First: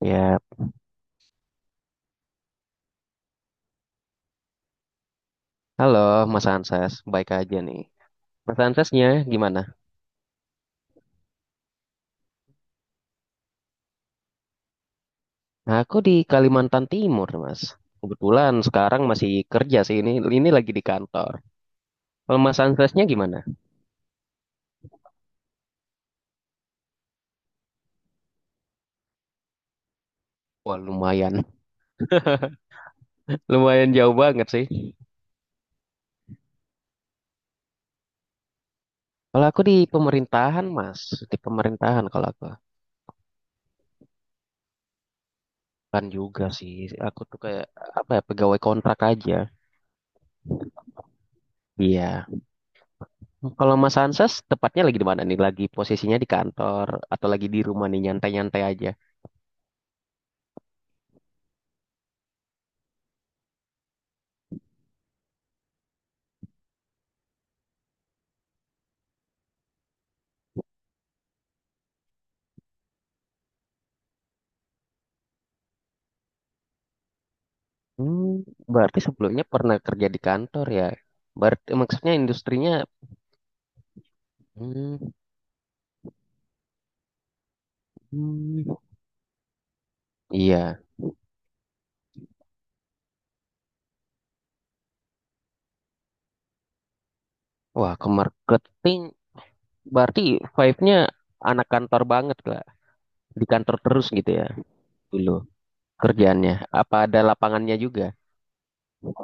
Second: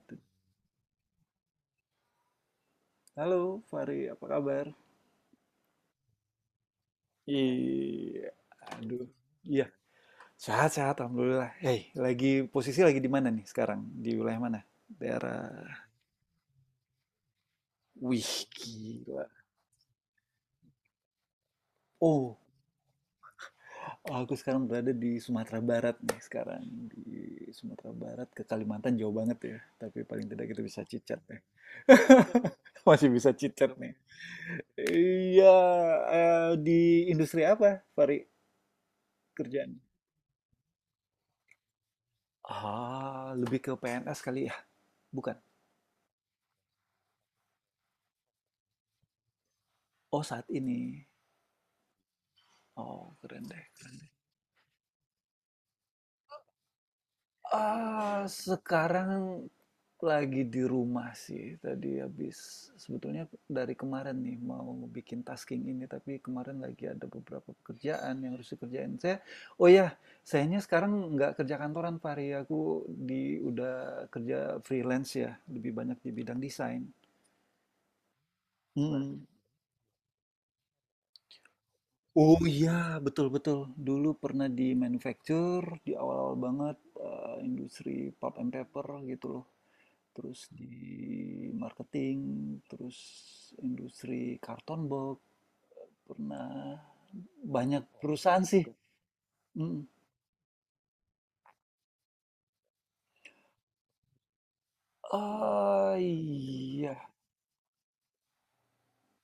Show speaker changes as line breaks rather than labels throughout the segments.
Ya,
Halo Fari, apa kabar?
halo Mas Ansas, baik aja nih.
Iya,
Mas
aduh,
Ansasnya gimana?
iya, sehat-sehat, alhamdulillah. Hei, posisi lagi di mana nih sekarang? Di wilayah mana? Daerah.
Aku di Kalimantan Timur, Mas.
Wih,
Kebetulan sekarang
gila.
masih kerja sih ini lagi di kantor.
Oh,
Kalau Mas Ansasnya gimana?
aku sekarang berada di Sumatera Barat nih sekarang di Sumatera Barat ke Kalimantan jauh banget ya, tapi paling tidak kita
Wah,
bisa cicat
lumayan,
ya. Masih bisa cicat
lumayan
nih.
jauh banget sih.
Iya, di industri apa, Fari,
Kalau aku di
kerjaan?
pemerintahan, Mas, di pemerintahan kalau aku
Ah, lebih ke PNS kali ya? Bukan.
kan juga sih. Aku tuh kayak apa ya, pegawai kontrak aja.
Oh, saat ini.
Iya.
Oh, keren deh,
Kalau
keren
Mas
deh.
Ansas tepatnya lagi di mana nih? Lagi posisinya di kantor atau lagi di rumah nih nyantai-nyantai aja?
Sekarang lagi di rumah sih. Tadi habis sebetulnya dari kemarin nih mau bikin tasking ini, tapi kemarin lagi ada beberapa pekerjaan yang harus dikerjain. Oh ya, Sayangnya sekarang nggak kerja kantoran, Fahri. Aku di udah kerja freelance ya, lebih banyak di bidang desain.
Hmm, berarti
Hmm.
sebelumnya pernah kerja di kantor ya? Berarti maksudnya
Oh
industrinya,
iya, betul-betul. Dulu pernah di
hmm,
manufacture, di awal-awal banget, industri pulp and
hmm,
paper gitu loh. Terus di
iya.
marketing, terus industri karton box, pernah banyak
Wah, ke
perusahaan sih.
marketing
Mm.
berarti vibe-nya anak kantor banget lah. Di kantor terus gitu ya dulu
Ah
kerjaannya.
iya,
Apa ada lapangannya juga?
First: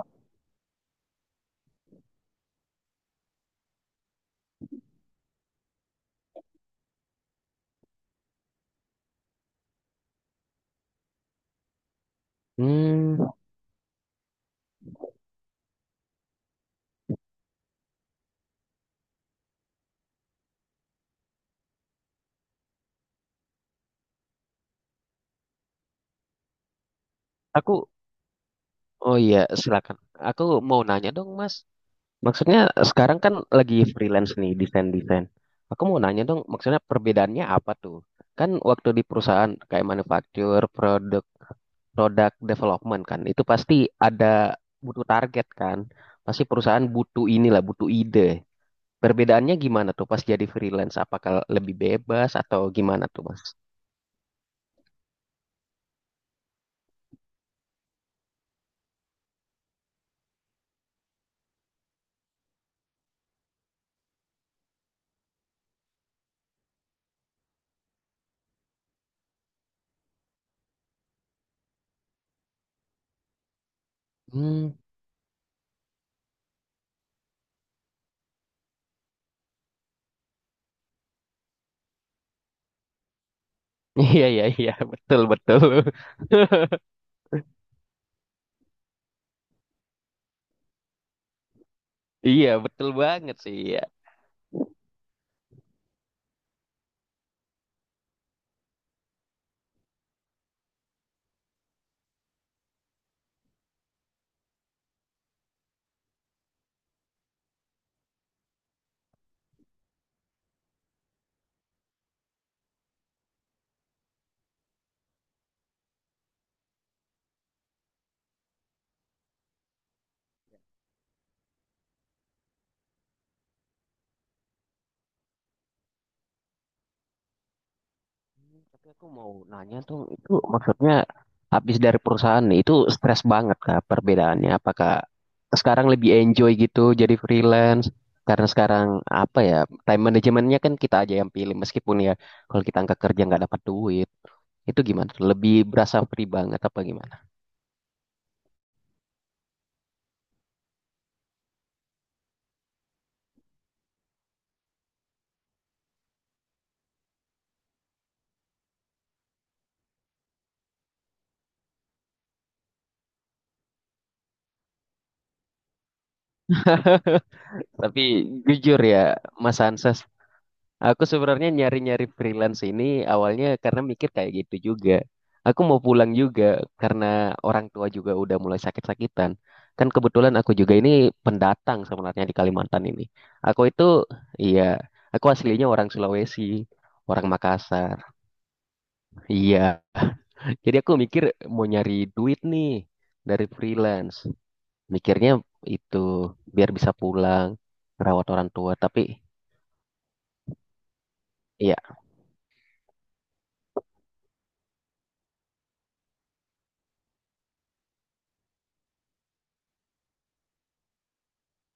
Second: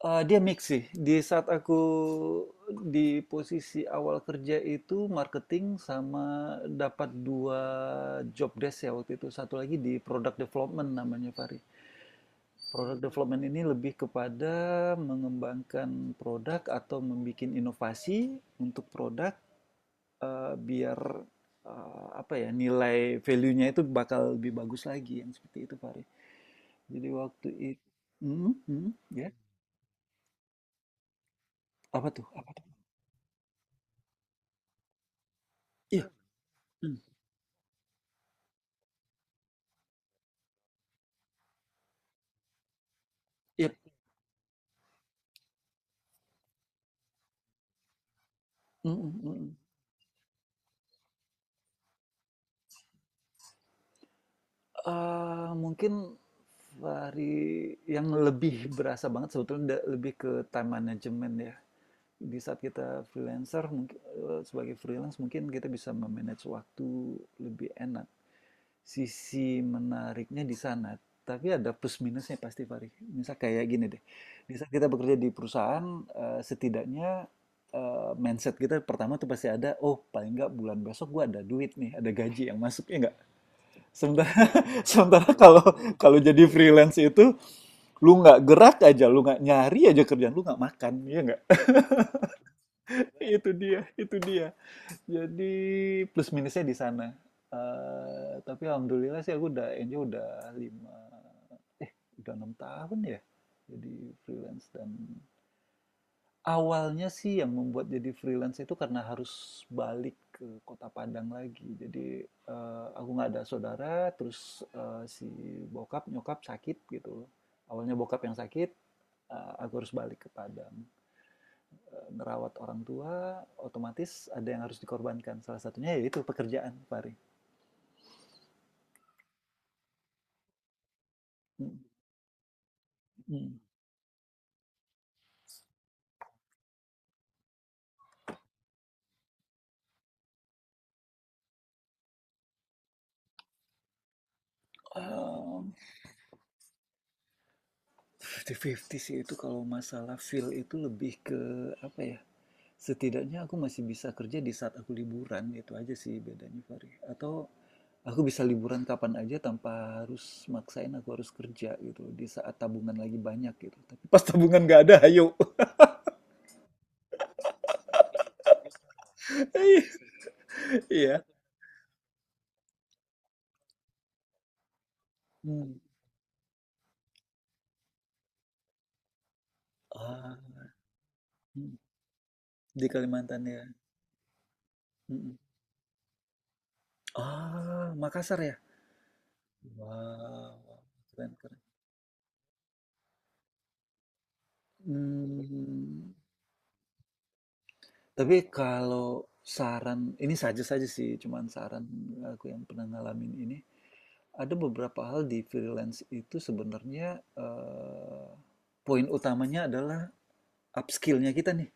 Dia mix sih. Di saat aku di posisi awal kerja itu marketing sama dapat 2 job desk ya waktu itu. Satu lagi di product development namanya, Fahri. Product
Hmm,
development ini lebih kepada mengembangkan produk atau membuat inovasi untuk produk, eee, biar, apa ya, nilai value-nya itu bakal lebih bagus lagi, yang seperti itu, Fahri. Jadi waktu itu,
aku,
mhm mhm,
oh
iya?
iya, silakan. Aku mau nanya dong, Mas.
Apa tuh apa
Maksudnya
tuh?
sekarang kan lagi freelance nih, desain-desain. Aku mau
Iya,
nanya dong, maksudnya
mmm,
perbedaannya apa tuh? Kan waktu di perusahaan kayak manufaktur, product development kan itu
iya.
pasti ada butuh target kan pasti perusahaan butuh inilah butuh ide
Mhm
perbedaannya
mhm.
gimana tuh pas jadi freelance apakah lebih bebas atau gimana tuh mas
Mungkin dari yang lebih berasa banget sebetulnya da lebih ke time management ya. Di saat kita freelancer sebagai freelance mungkin kita bisa me-manage waktu lebih enak. Sisi menariknya di sana, tapi ada plus minusnya pasti Fahri. Misal kayak gini deh, di saat
hmm.
kita bekerja di perusahaan, setidaknya, mindset kita pertama tuh pasti ada, "Oh, paling nggak bulan besok gue ada duit nih, ada gaji yang masuk." Ya nggak?
Iya
Sementara,
iya iya betul
sementara kalau
betul.
kalau jadi freelance itu lu nggak gerak aja, lu nggak nyari aja kerjaan, lu nggak makan, ya nggak?
Iya betul banget
Itu
sih iya.
dia, itu dia. Jadi plus minusnya di sana. Eh, tapi alhamdulillah sih aku udah enjoy udah lima, eh udah 6 tahun ya jadi freelance dan awalnya sih yang membuat jadi freelance itu karena harus balik ke Kota Padang lagi. Jadi, aku nggak ada saudara, terus, si bokap, nyokap sakit gitu. Awalnya bokap yang sakit, aku harus balik ke Padang. Ngerawat orang tua, otomatis ada yang harus dikorbankan. Salah satunya yaitu pekerjaan, Fahri.
Hmm, tapi aku mau nanya tuh, itu maksudnya
Mhm
habis dari perusahaan itu stres
mhm.
banget kah perbedaannya? Apakah sekarang lebih enjoy gitu jadi freelance? Karena sekarang apa ya, time manajemennya kan kita aja yang pilih meskipun ya kalau kita angkat kerja nggak dapat duit, itu gimana? Lebih
Mmm,
berasa free banget apa gimana?
fifty-fifty sih itu kalau masalah feel itu lebih ke apa ya, setidaknya aku masih bisa kerja di saat aku liburan, itu aja sih bedanya, Fahri. Atau aku bisa liburan kapan aja tanpa harus maksain aku harus kerja gitu di saat tabungan lagi banyak gitu. Tapi pas tabungan nggak ada, ayo.
Tapi jujur ya, Mas Anses, aku
Iya.
sebenarnya nyari-nyari freelance ini awalnya karena mikir kayak gitu juga. Aku
Hmm.
mau pulang juga karena orang tua juga udah mulai sakit-sakitan. Kan kebetulan
Ah,
aku juga ini
hmm.
pendatang sebenarnya di Kalimantan
Di
ini.
Kalimantan ya.
Aku itu, iya, aku
Mm-mm.
aslinya orang Sulawesi, orang
Ah,
Makassar.
Makassar ya.
Iya, jadi
Wow,
aku mikir
keren keren.
mau nyari duit nih dari freelance. Mikirnya itu
Hmm,
biar bisa pulang, rawat
tapi
orang tua. Tapi
kalau saran, ini saja saja sih, cuman
iya,
saran aku yang pernah ngalamin ini. Ada beberapa hal di freelance itu sebenarnya, poin utamanya adalah upskill-nya kita nih.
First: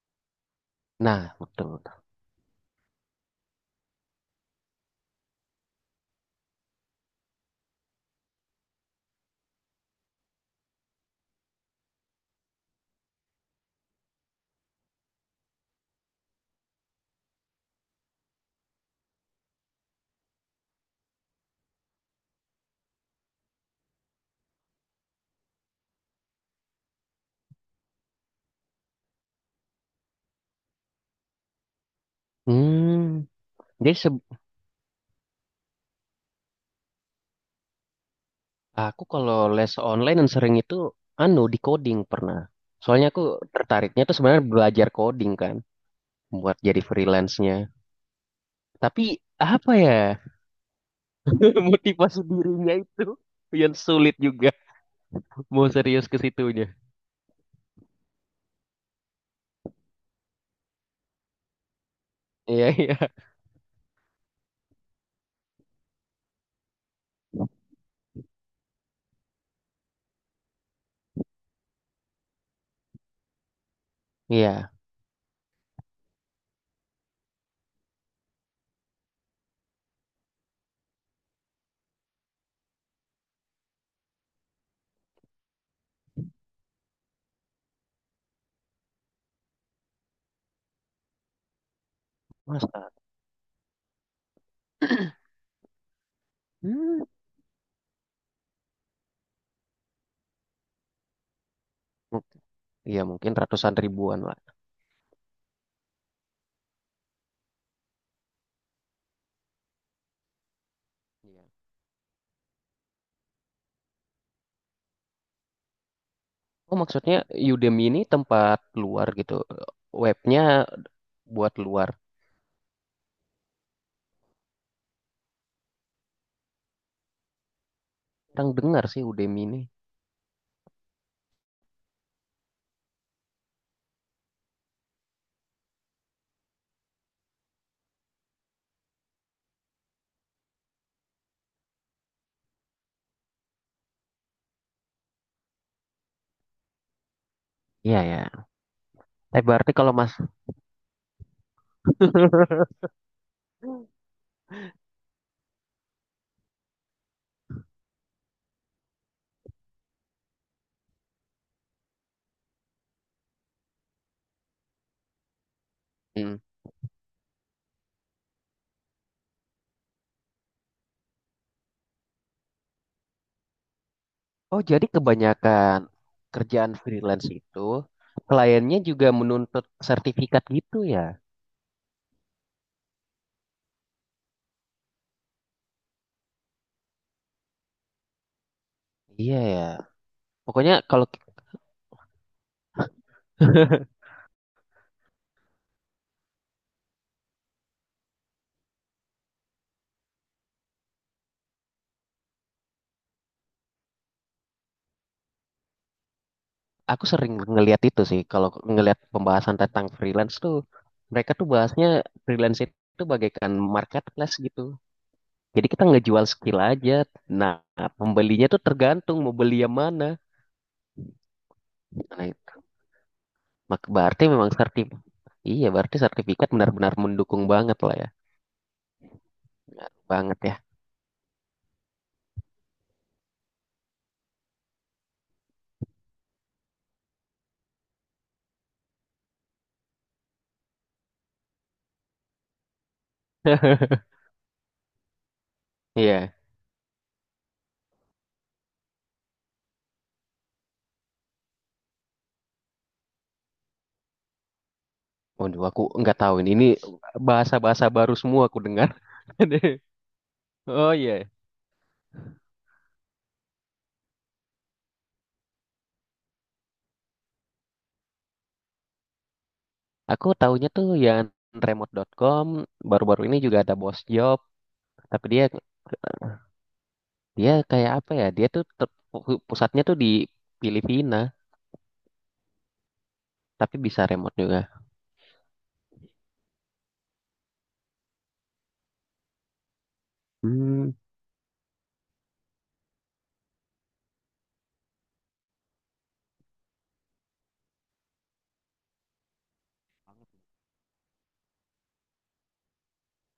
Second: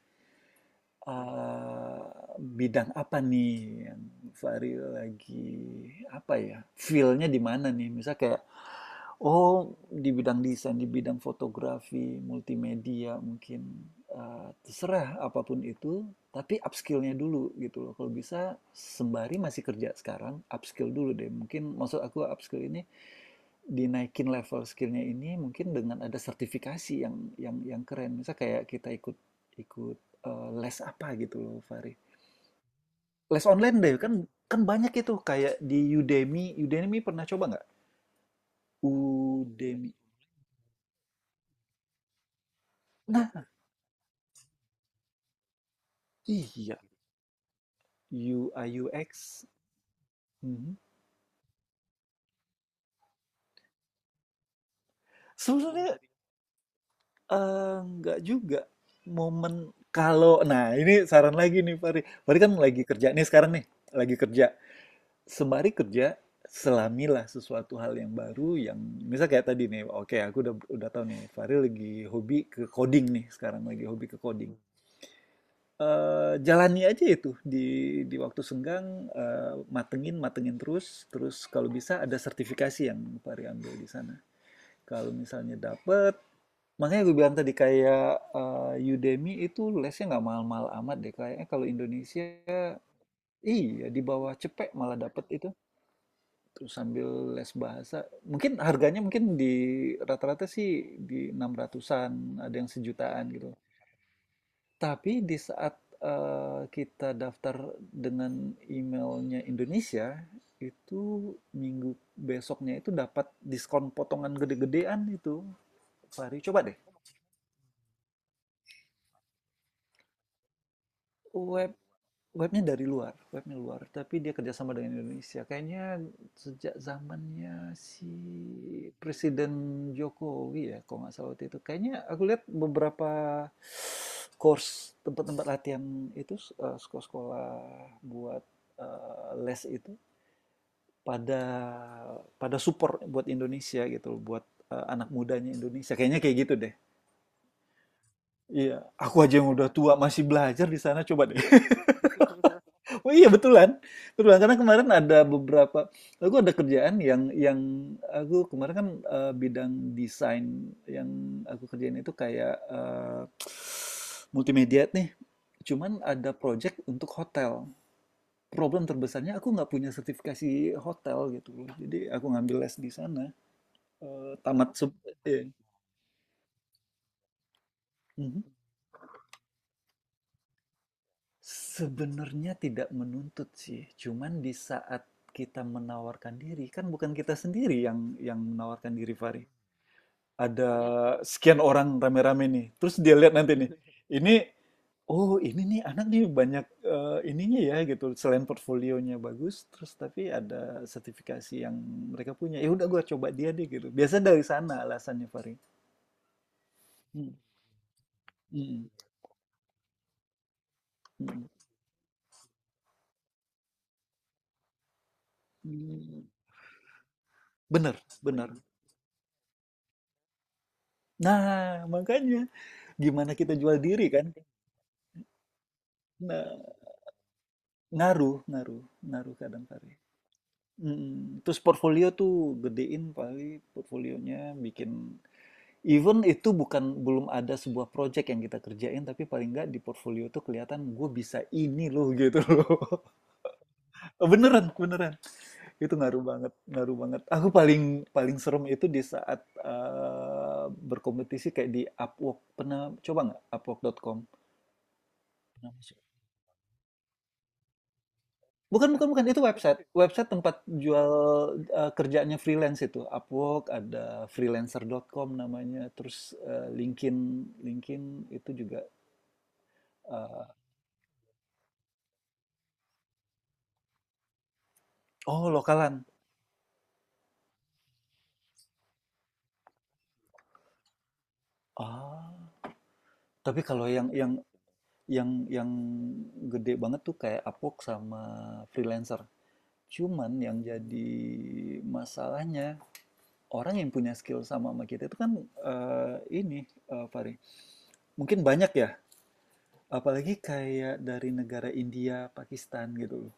nah betul.
Eh, bidang apa nih yang Fahri lagi apa ya? Feel-nya di mana nih? Misal kayak oh di bidang desain, di bidang fotografi, multimedia mungkin terserah apapun itu, tapi upskill-nya dulu gitu loh. Kalau bisa sembari masih kerja sekarang, upskill dulu deh. Mungkin maksud aku upskill ini dinaikin level skillnya ini mungkin dengan ada sertifikasi yang keren. Misal kayak kita ikut ikut eh, les apa gitu loh, Fahri.
Hmm,
Les online
jadi
deh, kan kan banyak itu kayak di Udemy. Udemy pernah coba nggak?
aku kalau les
Udemy.
online yang sering itu anu di coding pernah. Soalnya aku
Nah,
tertariknya tuh sebenarnya belajar coding kan buat
iya.
jadi freelance-nya.
U UI
Tapi
UX.
apa ya,
Mhm.
motivasi dirinya itu yang sulit juga mau
Sebenarnya
serius ke situnya.
eh, nggak juga momen kalau nah ini saran lagi nih Fahri. Fahri kan
Iya
lagi
iya
kerja nih sekarang nih, lagi kerja. Sembari kerja, selamilah sesuatu hal yang baru yang misal kayak tadi nih, okay, aku udah tahu nih Fahri lagi hobi ke coding nih sekarang lagi hobi ke coding.
iya.
Eh jalani aja itu di waktu senggang eh, matengin matengin terus terus kalau bisa ada sertifikasi yang Fahri ambil di sana. Kalau misalnya dapet makanya gue bilang tadi kayak eh, Udemy itu lesnya nggak mahal-mahal amat deh kayaknya kalau Indonesia
Masa?
iya di bawah cepek malah dapet itu terus
Hmm.
sambil les bahasa, mungkin harganya mungkin di rata-rata sih di 600-an
Mu-
ada yang
iya
sejutaan
mungkin
gitu.
ratusan ribuan lah.
Tapi di saat kita daftar dengan emailnya Indonesia, itu
Iya.
minggu besoknya itu dapat diskon potongan gede-gedean itu. Fahri, coba
Oh
deh.
maksudnya Udemy ini tempat luar gitu. Webnya buat
Web
luar.
Webnya dari luar, webnya luar, tapi dia kerjasama dengan Indonesia. Kayaknya sejak zamannya si
Orang dengar sih Udemy
Presiden
ini.
Jokowi ya, kalau nggak salah waktu itu. Kayaknya aku lihat beberapa course tempat-tempat latihan itu eh, sekolah-sekolah buat eh, les itu pada pada support buat Indonesia gitu, buat eh, anak mudanya Indonesia. Kayaknya kayak gitu deh.
Iya ya.
Iya, aku aja
Tapi
yang udah
berarti
tua
kalau mas,
masih belajar di sana coba deh. Oh iya betulan, betulan karena kemarin ada beberapa, aku ada kerjaan yang aku kemarin kan eh, bidang desain yang aku kerjain itu kayak eh, multimedia nih, cuman ada
mm.
project untuk hotel. Problem terbesarnya aku nggak punya sertifikasi hotel gitu loh, jadi aku ngambil les di sana. Eh,
Oh,
tamat
jadi
se- iya.
kebanyakan kerjaan freelance itu
Mhm.
kliennya juga menuntut sertifikat gitu ya?
Sebenarnya tidak menuntut sih, cuman di saat kita menawarkan diri, kan bukan kita sendiri yang menawarkan diri,
Iya
Fahri.
ya.
Ada
Pokoknya kalau
sekian orang rame-rame nih, terus dia lihat nanti nih, ini, oh ini nih anak nih banyak eh, ininya ya gitu, selain portfolionya bagus, terus tapi ada sertifikasi yang mereka punya. Ya udah gua coba dia deh gitu. Biasa dari sana alasannya, Fahri.
aku
Hmm,
sering ngelihat itu sih, kalau
hmm,
ngelihat pembahasan tentang freelance tuh, mereka
hmm,
tuh bahasnya freelance itu bagaikan marketplace gitu. Jadi kita
hmm.
ngejual skill aja. Nah,
Bener,
pembelinya
bener.
tuh tergantung mau beli yang mana.
Nah,
Nah,
makanya
itu.
gimana kita jual
Mak-
diri
berarti
kan?
memang sertif. Iya, berarti sertifikat
Nah,
benar-benar mendukung banget lah ya.
ngaruh, ngaruh, ngaruh kadang kali.
Banget ya.
Mm, terus portfolio tuh gedein paling portfolionya bikin even itu bukan belum ada sebuah project yang kita kerjain tapi paling nggak di portfolio tuh kelihatan gue bisa ini loh gitu loh. Beneran, beneran. Itu ngaruh
Iya.
banget, ngaruh banget. Aku paling paling serem itu di saat berkompetisi kayak di Upwork. Pernah coba nggak Upwork.com?
Waduh, aku nggak tahu ini. Ini bahasa-bahasa baru semua aku
Bukan
dengar.
bukan bukan, itu website. Website tempat
Oh
jual,
iya,
eee, kerjaannya freelance itu. Upwork, ada freelancer.com namanya, terus, LinkedIn LinkedIn itu juga,
aku
eee
taunya tuh yang remote.com baru-baru ini juga ada boss Job, tapi dia
oh, Lokalan.
dia kayak apa ya? Dia tuh ter- pu- pusatnya tuh di Filipina,
Ah tapi
tapi
kalau
bisa remote juga.
yang yang gede banget tuh kayak Upwork sama freelancer. Cuman yang
Hmm.
jadi masalahnya, orang yang punya skill sama sama kita itu kan, eee, ini, Fahri, mungkin banyak ya apalagi kayak dari negara India, Pakistan gitu loh.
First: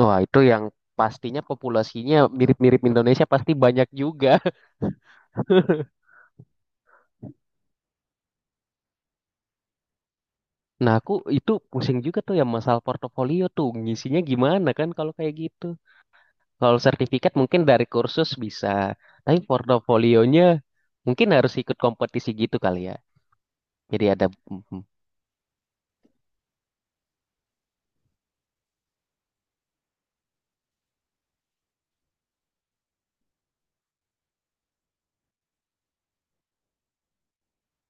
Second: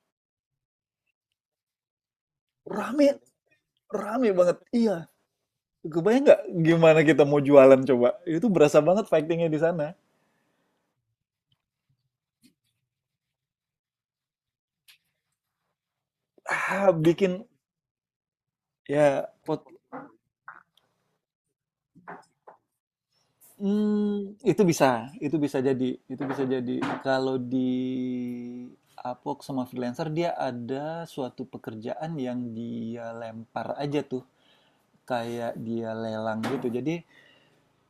Wah, itu yang pastinya populasinya mirip-mirip
Rame,
Indonesia pasti banyak
rame
juga.
banget. Iya. Kebayang nggak gimana kita mau jualan coba? Itu berasa banget fightingnya di sana.
Nah, aku itu pusing juga tuh yang masalah portofolio tuh ngisinya gimana kan kalau kayak gitu. Kalau
Ah,
sertifikat
bikin
mungkin dari kursus bisa,
ya
tapi
pot.
portofolionya mungkin harus ikut kompetisi gitu kali ya. Jadi ada,
Hmm,
mhm.
itu bisa jadi, itu bisa jadi. Kalau di Upwork sama freelancer dia ada suatu pekerjaan yang dia lempar aja tuh, kayak dia lelang gitu. Jadi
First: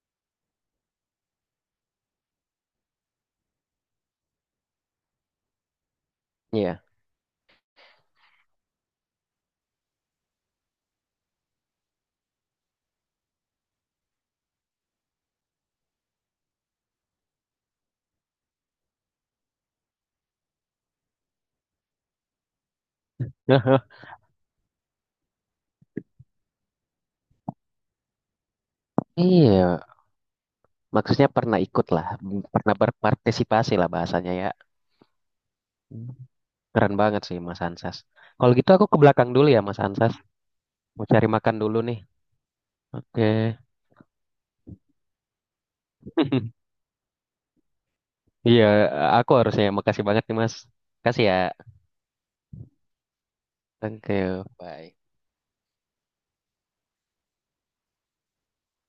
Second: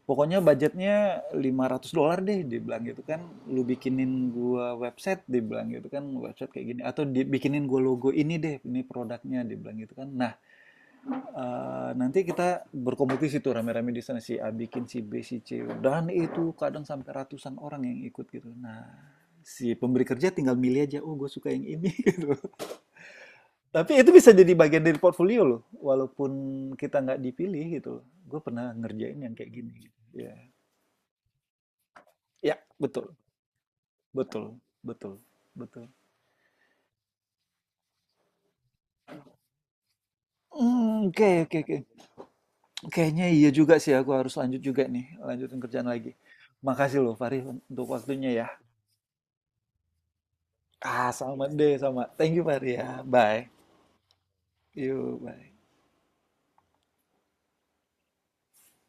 pokoknya budgetnya 500 dolar deh, dia bilang gitu kan. Lu bikinin gua website, dia bilang gitu kan. Website kayak gini.
Iya,
Atau bikinin gua logo ini deh, ini produknya, dia bilang gitu kan. Nah, nanti kita berkompetisi tuh rame-rame di sana. Si A bikin, si B, si C. Dan itu kadang sampai ratusan orang yang ikut gitu. Nah, si pemberi kerja tinggal milih aja, oh gue suka yang ini gitu. Tapi itu bisa jadi bagian dari portfolio loh, walaupun kita nggak dipilih gitu. Gue pernah ngerjain yang kayak gini.
iya,
Gitu. Ya,
maksudnya pernah ikut lah,
ya
pernah
betul.
berpartisipasi lah bahasanya
Betul,
ya.
betul, betul.
Keren banget sih Mas Ansas. Kalau gitu aku ke belakang dulu ya Mas Ansas,
Mmm,
mau cari
oke
makan
oke oke.
dulu nih. Oke,
Kayaknya iya juga sih aku harus lanjut juga nih, lanjutin kerjaan lagi. Makasih loh Fahri untuk waktunya ya.
iya, aku harusnya. Makasih banget nih Mas.
Ah,
Kasih ya.
sama deh, sama. Thank you Fahri ya. Bye.
Thank you. Bye.
Yuk, bye.